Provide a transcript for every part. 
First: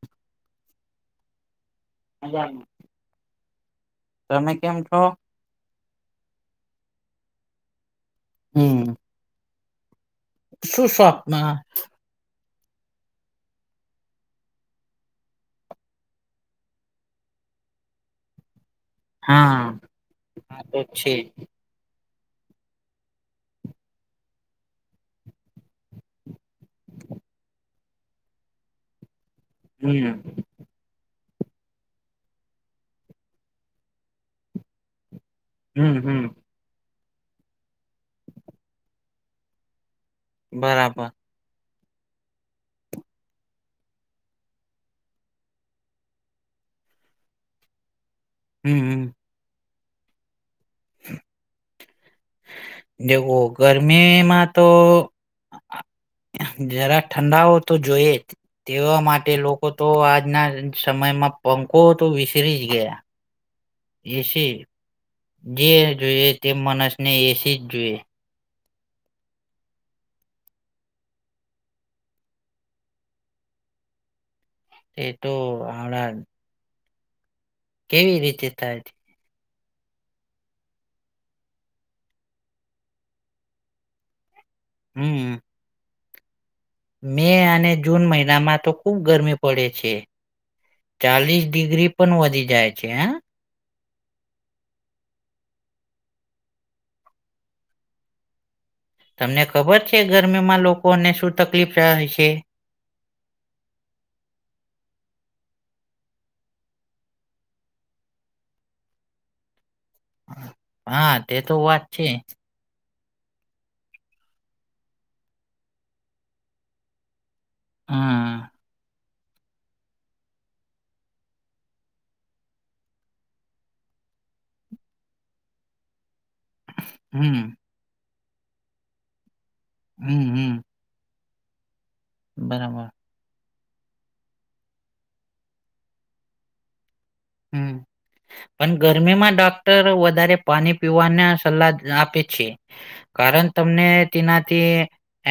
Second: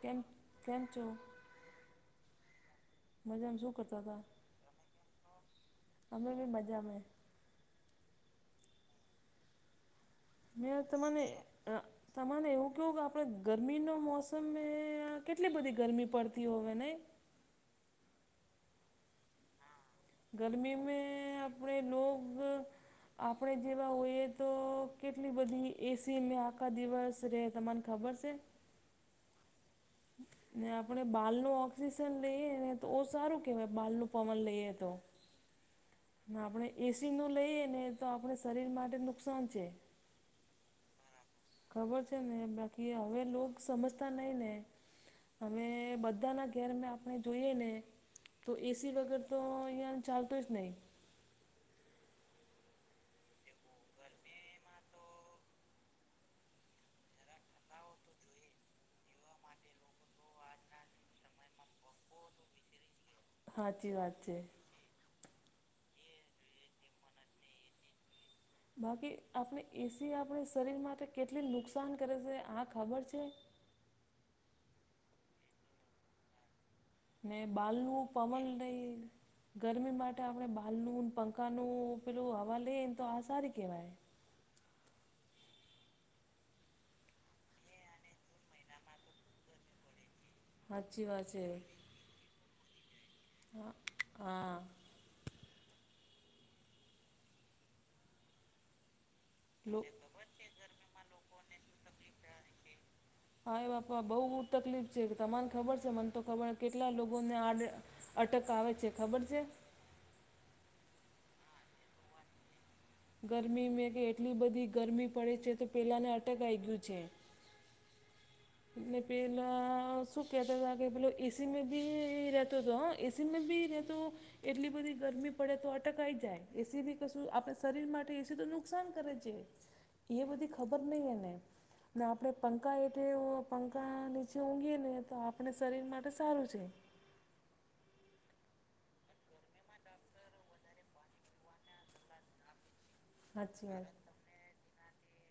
કેમ કેમ છો? મજામ મજામાં શું કરતા હતા. છો? અમે બી મજા મેં હમ્મ. મેં તમને શોપમાં અહ તમારે એવું કહવું કે આપડે ગરમીનો મોસમ એ કેટલી બધી ગરમી પડતી હોય ને? હા. આ ગરમી તો છે મેં આપડે લોગ અહ આપડે જેવા હોઈએ તો કેટલી બધી એ સી મેં આખા દિવસ રહે તમન ખબર સે? હમ્મ. ને આપણે બાળનું ઓક્સિજન લઈએ ને તો ઓ સારું કહેવાય બાળનું પવન લઈએ તો. હમ હમ્મ, હમ્મ. ના આપને એ સી નું લઈએ ને તો આપણે શરીર માટે નુકસાન છે. બરાબર. ખબર છે ને બાકી હવે લોગ સમજતા નહીં ને અમે બધાના ઘરમે આપણે જોઈએ ને તો એ હમ સી વગર તો આયા ચાલતું જ નહી. હ. ને વો ગરમીમાં તો જરા ઠંડાઓ તો જોઈએ જ. તેવા માટે લોકો તો આજના સમયમાં પંખો તો વિસરી જ ગયા સાચી વાત છે એસી જે જોઈએ તે માણસ ને એસી જ જોઈએ. બાકી આપણે એસી આપણા શરીર માટે કેટલી નુકસાન કરે છે આ ખબર છે. એ તો હણાં [unintelligible] ને બાલ નું પવન રીતે લય.. થાય છે. ગરમી માટે આપણે બાલનું પંખાનું પેલું હવા લઈએ ને તો આ સારી કહેવાય. હમ મે અને જૂન મહિનામાં તો ખુબ ગરમી પડે છે. સાચી વાત ચાલીસ છે ડિગ્રી પણ વધી છે હ.? હ હા તમને લો ખબર છે ગરમીમાં લોકોને શું તકલીફ થાય છે.? હા એ બાપા બહુ તકલીફ છે તમાને ખબર છે મને તો ખબર કેટલા લોકો ને આડ.. અટક આવે છે ખબર છે? હા તે તો વાત છે ગરમી મે કે એટલી બધી ગરમી પડે છે તો પેલાને અટક આવી ગયું છે હમ ને પહેલા સુ કેતા તા પલો એસી મે રતો હતો હ. એસીમાં બી રહે તો એટલી બધી ગરમી પડે તો અટક આઈ જાય એસી બી.. કે શું આપણે હમ શરીર માટે એસી નુકસાન કરે છે હમ એ બધી હમ ખબર નહીં એને ન આપણે પંખા બરાબર હેઠું પંખા નીચે ઊંઘીએ ને તો આપણે શરીરમાટે સારું છે. હ અને ગરમીમાં ડોક્ટર વધારે પાણી પીવાના સલાહ આપે છે. કારણ સાચી વાત તમને તેનાથી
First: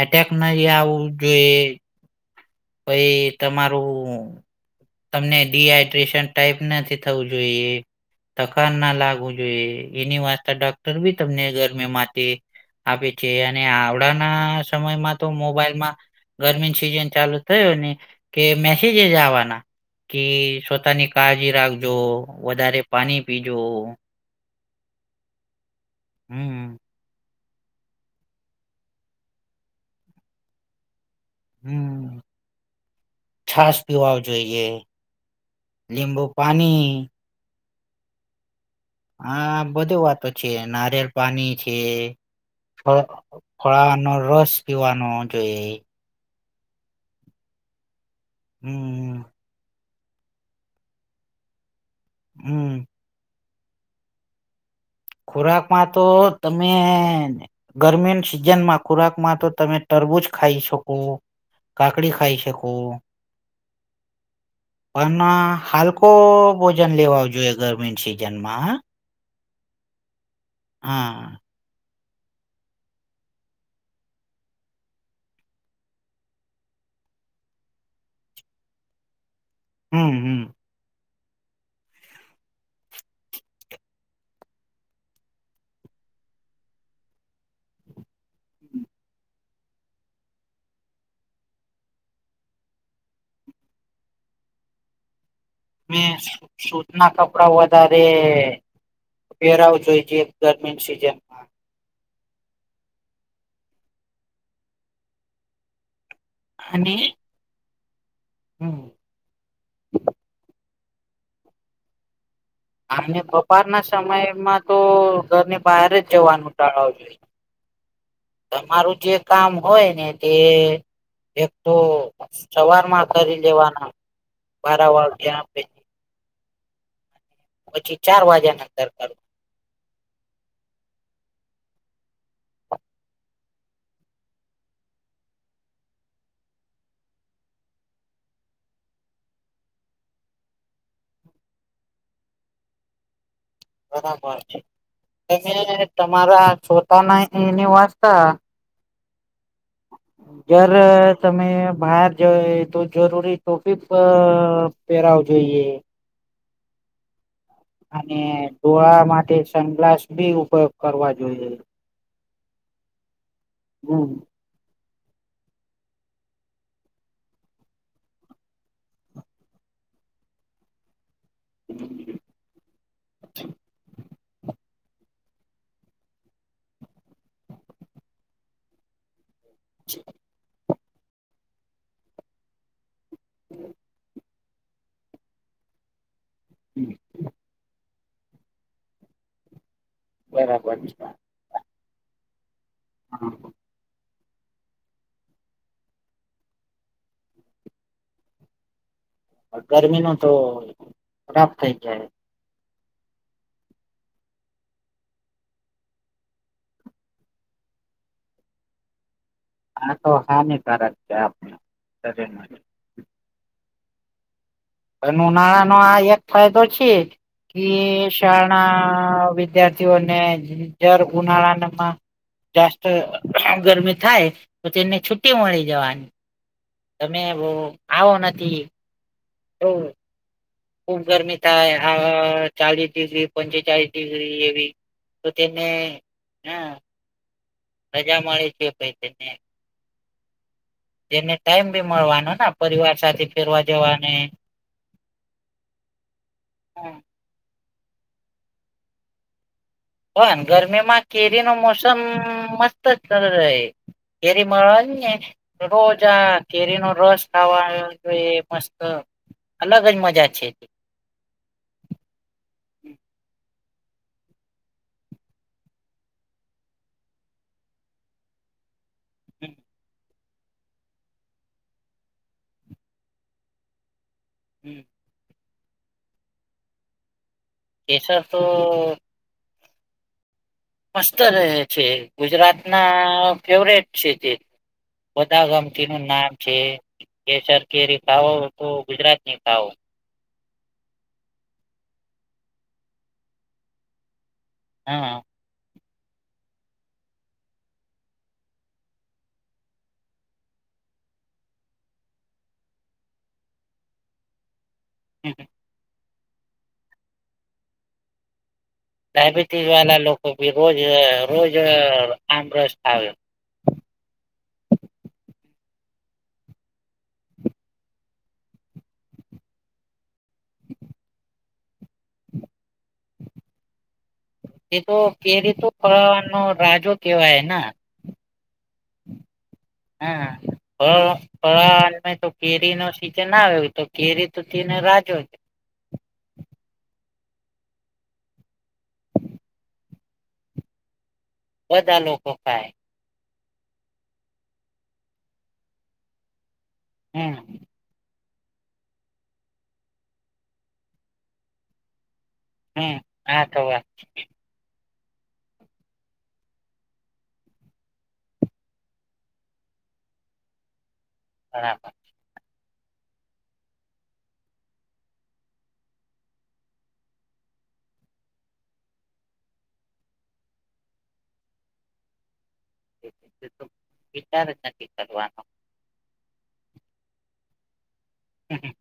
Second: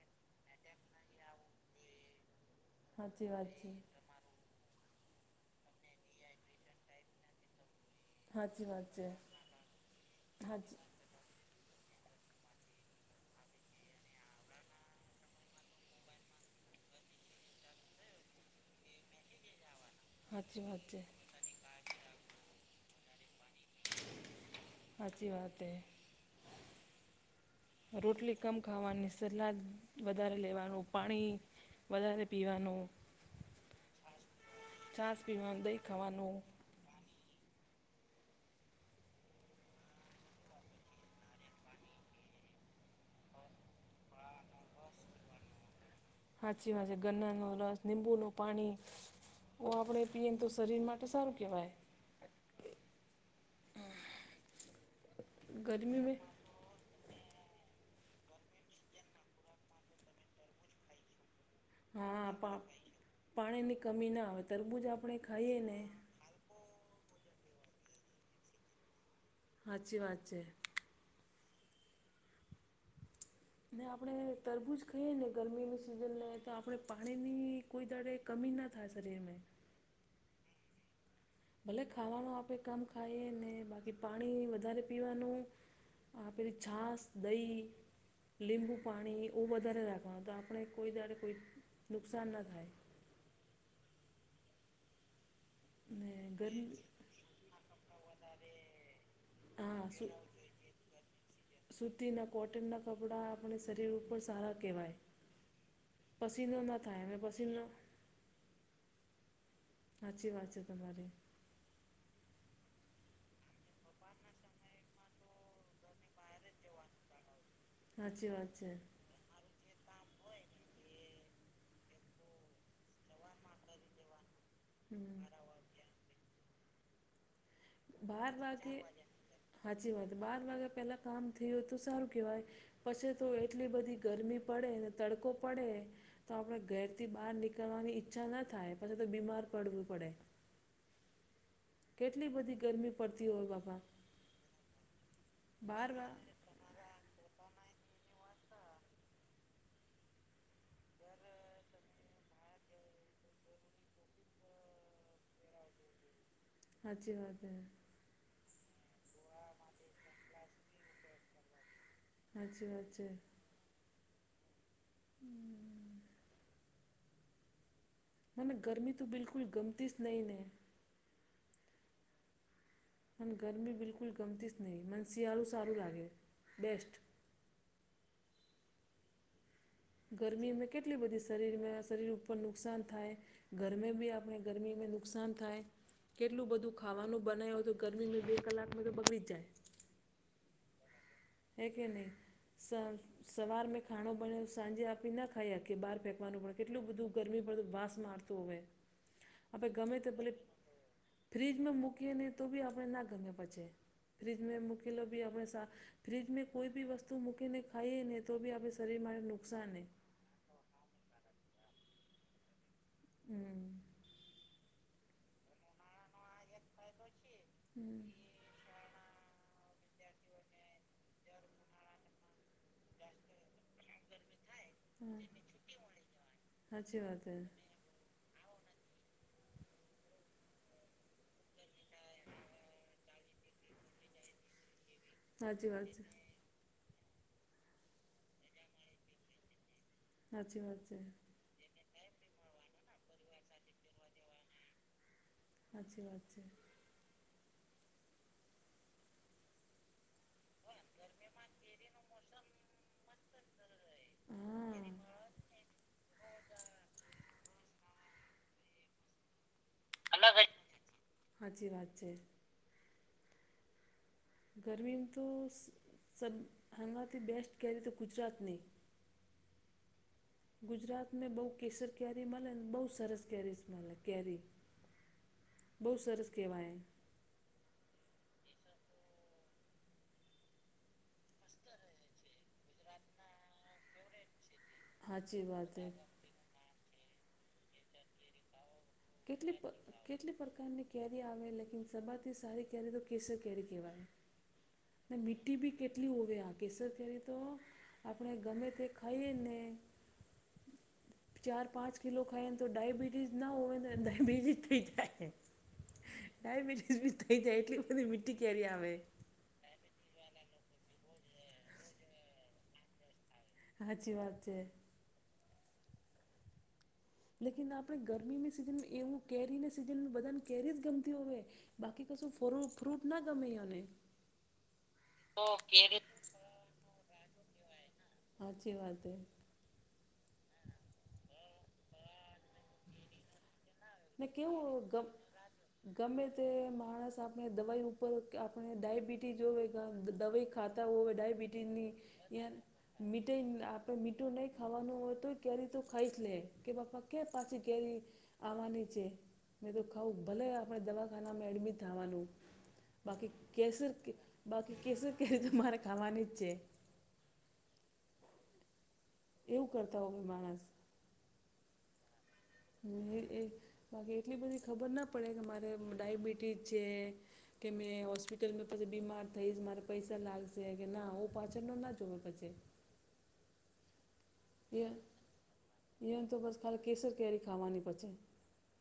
એટેક નહી આવવું જોઈએ. પહી સાચી વાત છે તમારું.. તમને ડીહાઈડ્રેશન ટાઈપ નથી થવું જોઈએ સાચી વાત થકારના છે લાગવું જોઈએ એની માટે સાચી ડોક્ટર બી તમને ઘરમે માટે.. આપી છે અને આવડાના સમયમાં તો મોબાઈલમાં ગરમીની સિઝન ચાલુજ. થયો ને કે મેસેજ એ જ આવવાના કે સાચી વાત છે સ્વતાની કાળજી રાખ.. જો વધારે પાણી પીજો.. હાચી વાત હૈ. હમ રોટલી કમ ખાવાની સલાદ વધારે લેવાનું પાણી.. હમ વધારે પીવાનું. છાસ પીવાવ જોઈએ છાસ પીવાનું દહીં લીંબુ ખાવાનું પાણી, હા બધી વાતો છે નારિયેળ પાણી છે. હ ફળાનો રસ પીવાનો જોઈએ. હાચી વાચ ગન્ના નો રસ નિમ્બુનું પાણી. હમ ઓ આપણે પીએને તો શરીર માટે સારું કહેવાય. હમ અહ ખોરાક માં તો તમે... ગરમી સિઝનમાં ખોરાક માં તો તમે તરબુજ ખાઈ શકો.. કાકડી હા ખાઈ પા શકો, પાણીની કમી ના આવે તરબૂજ આપણે પણ ખાઈએ ને હાલ કો ભોજન લેવાવ જોઈએ ગરમી સિઝન માં હ. હાચી વાત છે. હા ને આપણે તરબુજ ખાઈએ ને ગરમીની સિઝને તો આપણે પાણીની કોઈ દાડે કમી ના થાય શરીર મે. હમ હમ ભલે ખાવાનું આપે કમ ખાઈએ ને બાકી પાણી વધારે પીવાનું. આપણી છાશ, દહી. લીંબુ પાણી ઓ વધારે રાખવાનું તો આપણે કોઈ દારે કોઈ નુકસાન ના થાય. ને મેં ગરમી સૂત ના કપડા વધારે પેરાવ હા જોઈ સુ જે એક ગરમીની સિઝન સૂતીના કોટનનાં કપડાં આપણે શરીર ઉપર સારા કહેવાય. પસીનો ના અને થાય ને પસીનો હમ હાચી વાત છે તમારી. આમને બપાર ના સમયમાં તો ઘરની બહાર જ જવાનું. ટાળવું જોઈ. સાચી વાત છે તમારું જે કામ હોય ને તે એક તો સવારમાં કરી લેવાના વારા વાર હમ જ્યાં પછી ચાર બાર વાગ્યા વાગે ના અંદર કરું. હાચી વાત. બાર વાગે પેલા કામ થયું હોય તો સારું કેવાય. પછી તો એટલી બધી ગરમી પડે, ને તડકો પડે. તો આપણે ઘેરથી બહાર નીકળવાની ઈચ્છા ન થાય. પછી તો બીમાર પડવું પડે. કેટલી બધી ગરમી પડતી હોય બાપા. બરાબર છે. તમે બાર વા તમારા છોતાના એની વાંચતા [inaudible] જર તમે બહાર જય તો જરૂરી ટોફી પ પહેરાવ જોઈએ. હાચી વાત હે. અને ધોળા માટે સનગ્લાસ બી ઉપયોગ કરવા જોઈએ. હાચી વાત છે. હમ હમ મને ગરમી તો બિલકુલ ગમતી જ નહીં ને. [inaudible] મન ગરમી બિલકુલ ગમતી જ નહી. મન શિયાળુ સારું લાગે બેસ્ટ. જ ગરમીમાં કેટલી બધી શરીર મેં શરીર ઉપર નુકસાન થાય. ગરમે બી આપણે ગરમી મેં નુકસાન થાય. કેટલું બધું ખાવાનું બનાવ હોય તો ગરમી મેં બે કલાક મેં તો બગડી જાય. બરાબર છે. હૈ કે નહીં? સ હા સવાર મેં ખાણો પણ સાંજે આપી ના ખાઈ કે બહાર ફેંવાનું પણ કેટલું બધું ગરમી પડે તો વાસ મારતું હોવે. આપે ગમે ગરમી તે ન ભલે તો ખરાબ થઈ ફ્રીજમાં જાય મૂકીને તો બી આપણે ના ગમે પછી. ફ્રીજમાં મૂકીલો બી આપણે સા ફ્રીજ મે કોઈ બી વસ્તુ મૂકીને ખાઇએ ને તો બી આપણે શરીર માટે નુકસાન હૈ. આ તો હાનિકારક છે આપને શરીર માટે. હમ પણ ઉનાળાનો આ એક ફાયદો છે કે હમ શ ના વિદ્યાર્થીઓને દર ઉનાળાનમાં જાસ્ત ગરમી થાય તો તેને છુટ્ટી મળી જવાની હા સાચી તમે વાત હે બઉ આવો નથી તો ખુબ ગરમી થાય આ ચાલીસ ડિગ્રી પંચ ચાલીસ ડિગ્રી એવી તો તેમને સાચી વાત છે હ રજા મળે છે પઈ તેમને હાચી વાત છે. ને ટાઈમ બી મળવાનોન પરિવાર સાથે ફેરવા જવાને હાચી વાત છે. હન ગરમીમાં કેરીનો મોસમ મસ્ત જ રહે. કેરી હા મળવાનીને રોજ અ કેરીનો રસ ખાવા પહી મસ્ત અલગ જ મ જા છે. હાચી વાત છે. ગરમીમ તો સ હમાંથી બેસ્ટ કેરી તો ગુજરાતની [unintelligible] ગુજરાતને બહુ કેસર કેરી મલે ને બહુ સરસ કેરી મલે કેરી હમ્મ. બોવ સરસ કેવાય. કેસર તો મસ્ત રહે છે ગુજરાતના ફેવરેટ છે તે સાચી બધા વાત હે વમતીનું નામ છે કેસર કેરી ભાવ કેટલી કેટલી પ્રકારની કેરી આવે લેકિન સવારથી સારી કેરી તો કેસર કેરી કેવાય. હા. મીઠી બી કેટલી હોવે આ કેસર કેરી તો આપણે ગમે તે ખાઈએને ચાર-પાંચ કિલો ખાયન તો ડાયબિટીસ ના હોય તો ડાયબિટીસ થઈ [unintelligible] ડાયબિટીસ બી થઈ જાય એટલી બધી મીઠી કેરી આવે. ડાયાબિટીસવાળા લોકો બી રોજ રોજ આમરસ ખાવે. હાચી વાત છે. લેકીન આપડે ગરમીની સીઝન એવું કેરીને સીઝન બધાને કેરી જ ગમતી હોવે બાકી કશું ફરુ ફ્રૂટના ગમે અને એ તો કેરી તો ફળોનો રાજો કેવાયના હાચી વાત હે. હા, [unintelligible] કેરીનો સિઝન ના હોય તો ને કેરી કેવું તૂટીને ગમ રાજો. ગમે તે માણસ આપણે દવાઈ ઉપર ક આપણે ડાયાબિટી જોવે ગા દવાઈ ખાતા હોય ડાયાબિટીની બધા લોકો ખાય [unintelligible] મીટયન આપડે મીઠું નય ખાવાનું હોય તોય ત્યારે તો ખાય જ લે કે બાપા હમ પછી કે આવાની છે મે તો ખાવ ભલે આપડે દવાખાનામાં એડમિટ થાવાનું હમ બાકી હા તો વાત કેસર બાકી કેસરકે રીતે મારે ખાવાની જ છે. એવું કરતા હોય માણસ. બરાબર. હ, બાકી એટલી બધી ખબર ના પડે કે મારે ડાયબિટીસ છે. કે મેં હોસ્પિટલમાં પછી બીમાર થઈશ મારે પૈસા લાગશે કે ના હું પાછળનો ના જોમેં પછી. વિચાર જ નથી કરવાનો. એમ તો બસ ખાલી કેસર કેરી ખાવાની પાછે. હમ્મ હમ્મ.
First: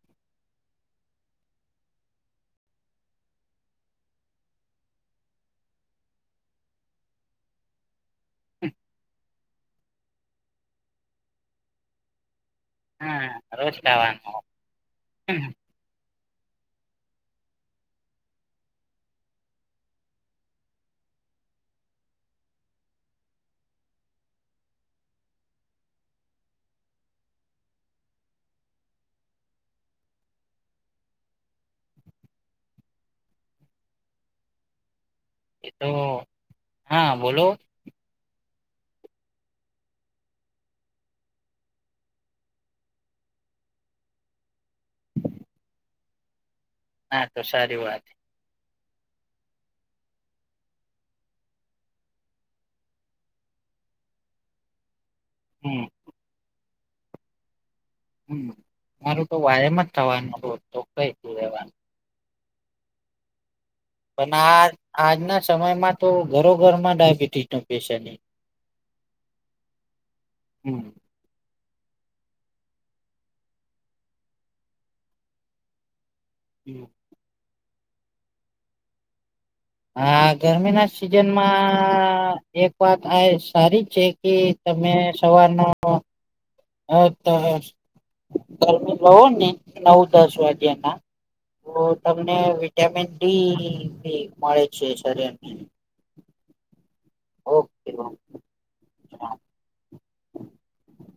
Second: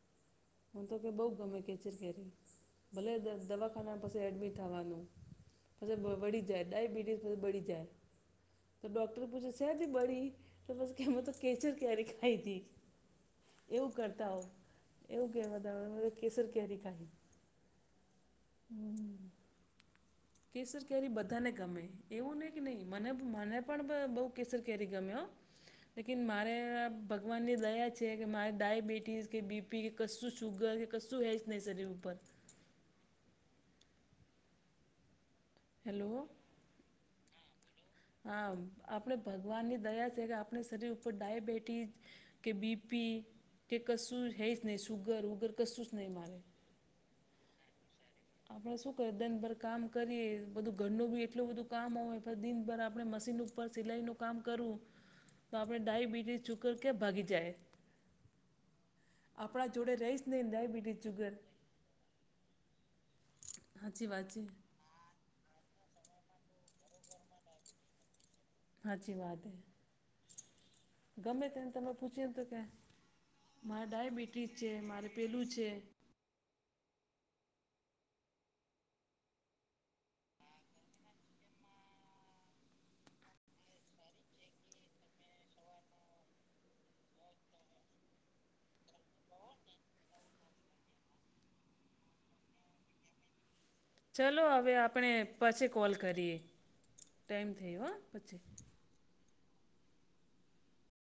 હું તો કે બહુ ગમે કેચર કેરી. ભલે દ-દવાખાના પાસે એડમિટ થવાનું. [unintelligible] બળી જાય, ડાયાબિટીસમાં મોં બળી જાય. તો ડૉક્ટર પૂછે શેના થી બળી તો પછી અમે તો કેસર કેરી ખાઈ થી. હા રોજ એવું ખાવાનો કરતા હોય એવું કેહવતા હોય એ કેસર કેરી ખાદી. કેસર કેરી બધાને ગમે, એવું નહીં કે નહીં મને મને પણ પ બહુ કેસર કેરી ગમે હ. લેકિન મારે ભગવાનની દયા છે કે મારે ડાયાબિટીસ કે બી પી કશું સુગર કશું હેજ નહીં શરીર ઉપર. એ તો હેલો હા, બોલો. હા, આપણે ભગવાનની દયા છે કે આપણે શરીર ઉપર ડાયબિટીઝ કે બી પી, કે કશું હે જ નહી સુુગર ઉગર કશું જ નહીં મારે. ના તો સારી વાત. આપડે શું કરીએ? દિનભર કામ કરીએ બધું ઘરનું બી એટલું બધું કામ હોય દિનભર આપડે મશીન નું ઉપર સિલાઈનું કામ કરવું. તો આપડે હમ ડાાયબિટીસ શુકર કે ભાગી જાય. હમ મારું તો આપડા વાયમ જ જોડે રહીશ થવાનું ને રોજ તો ડયાબિટીસ કઈ જુગર રહેવાનું હાચી વાત પણ છે. આ આજના સમયમાં તો ઘરો ઘરમાં ડયાબિટીસ નું પેશન્ટ હે. સાચી વાત હે. હમ ગમે તેને તમે પૂછ્યું એમ, તો કે મારે ડાયાબિટીસ છે, મારે પેલું છે. હમ્મ. હા, ગરમી ના સિઝનમાં એક વાત આ સારી છે કે તમે સવારનો હા તો ગરમી બહુ ને નવ દસ વાગ્યા ના ઓ તમને વિટામિન ડી બી ચાલો મળે હવે છે આપણે શરીરને પછી કોલ કરીએ ટાઈમ થયો ઓકે હા ઓકે. પછી. [unintelligible]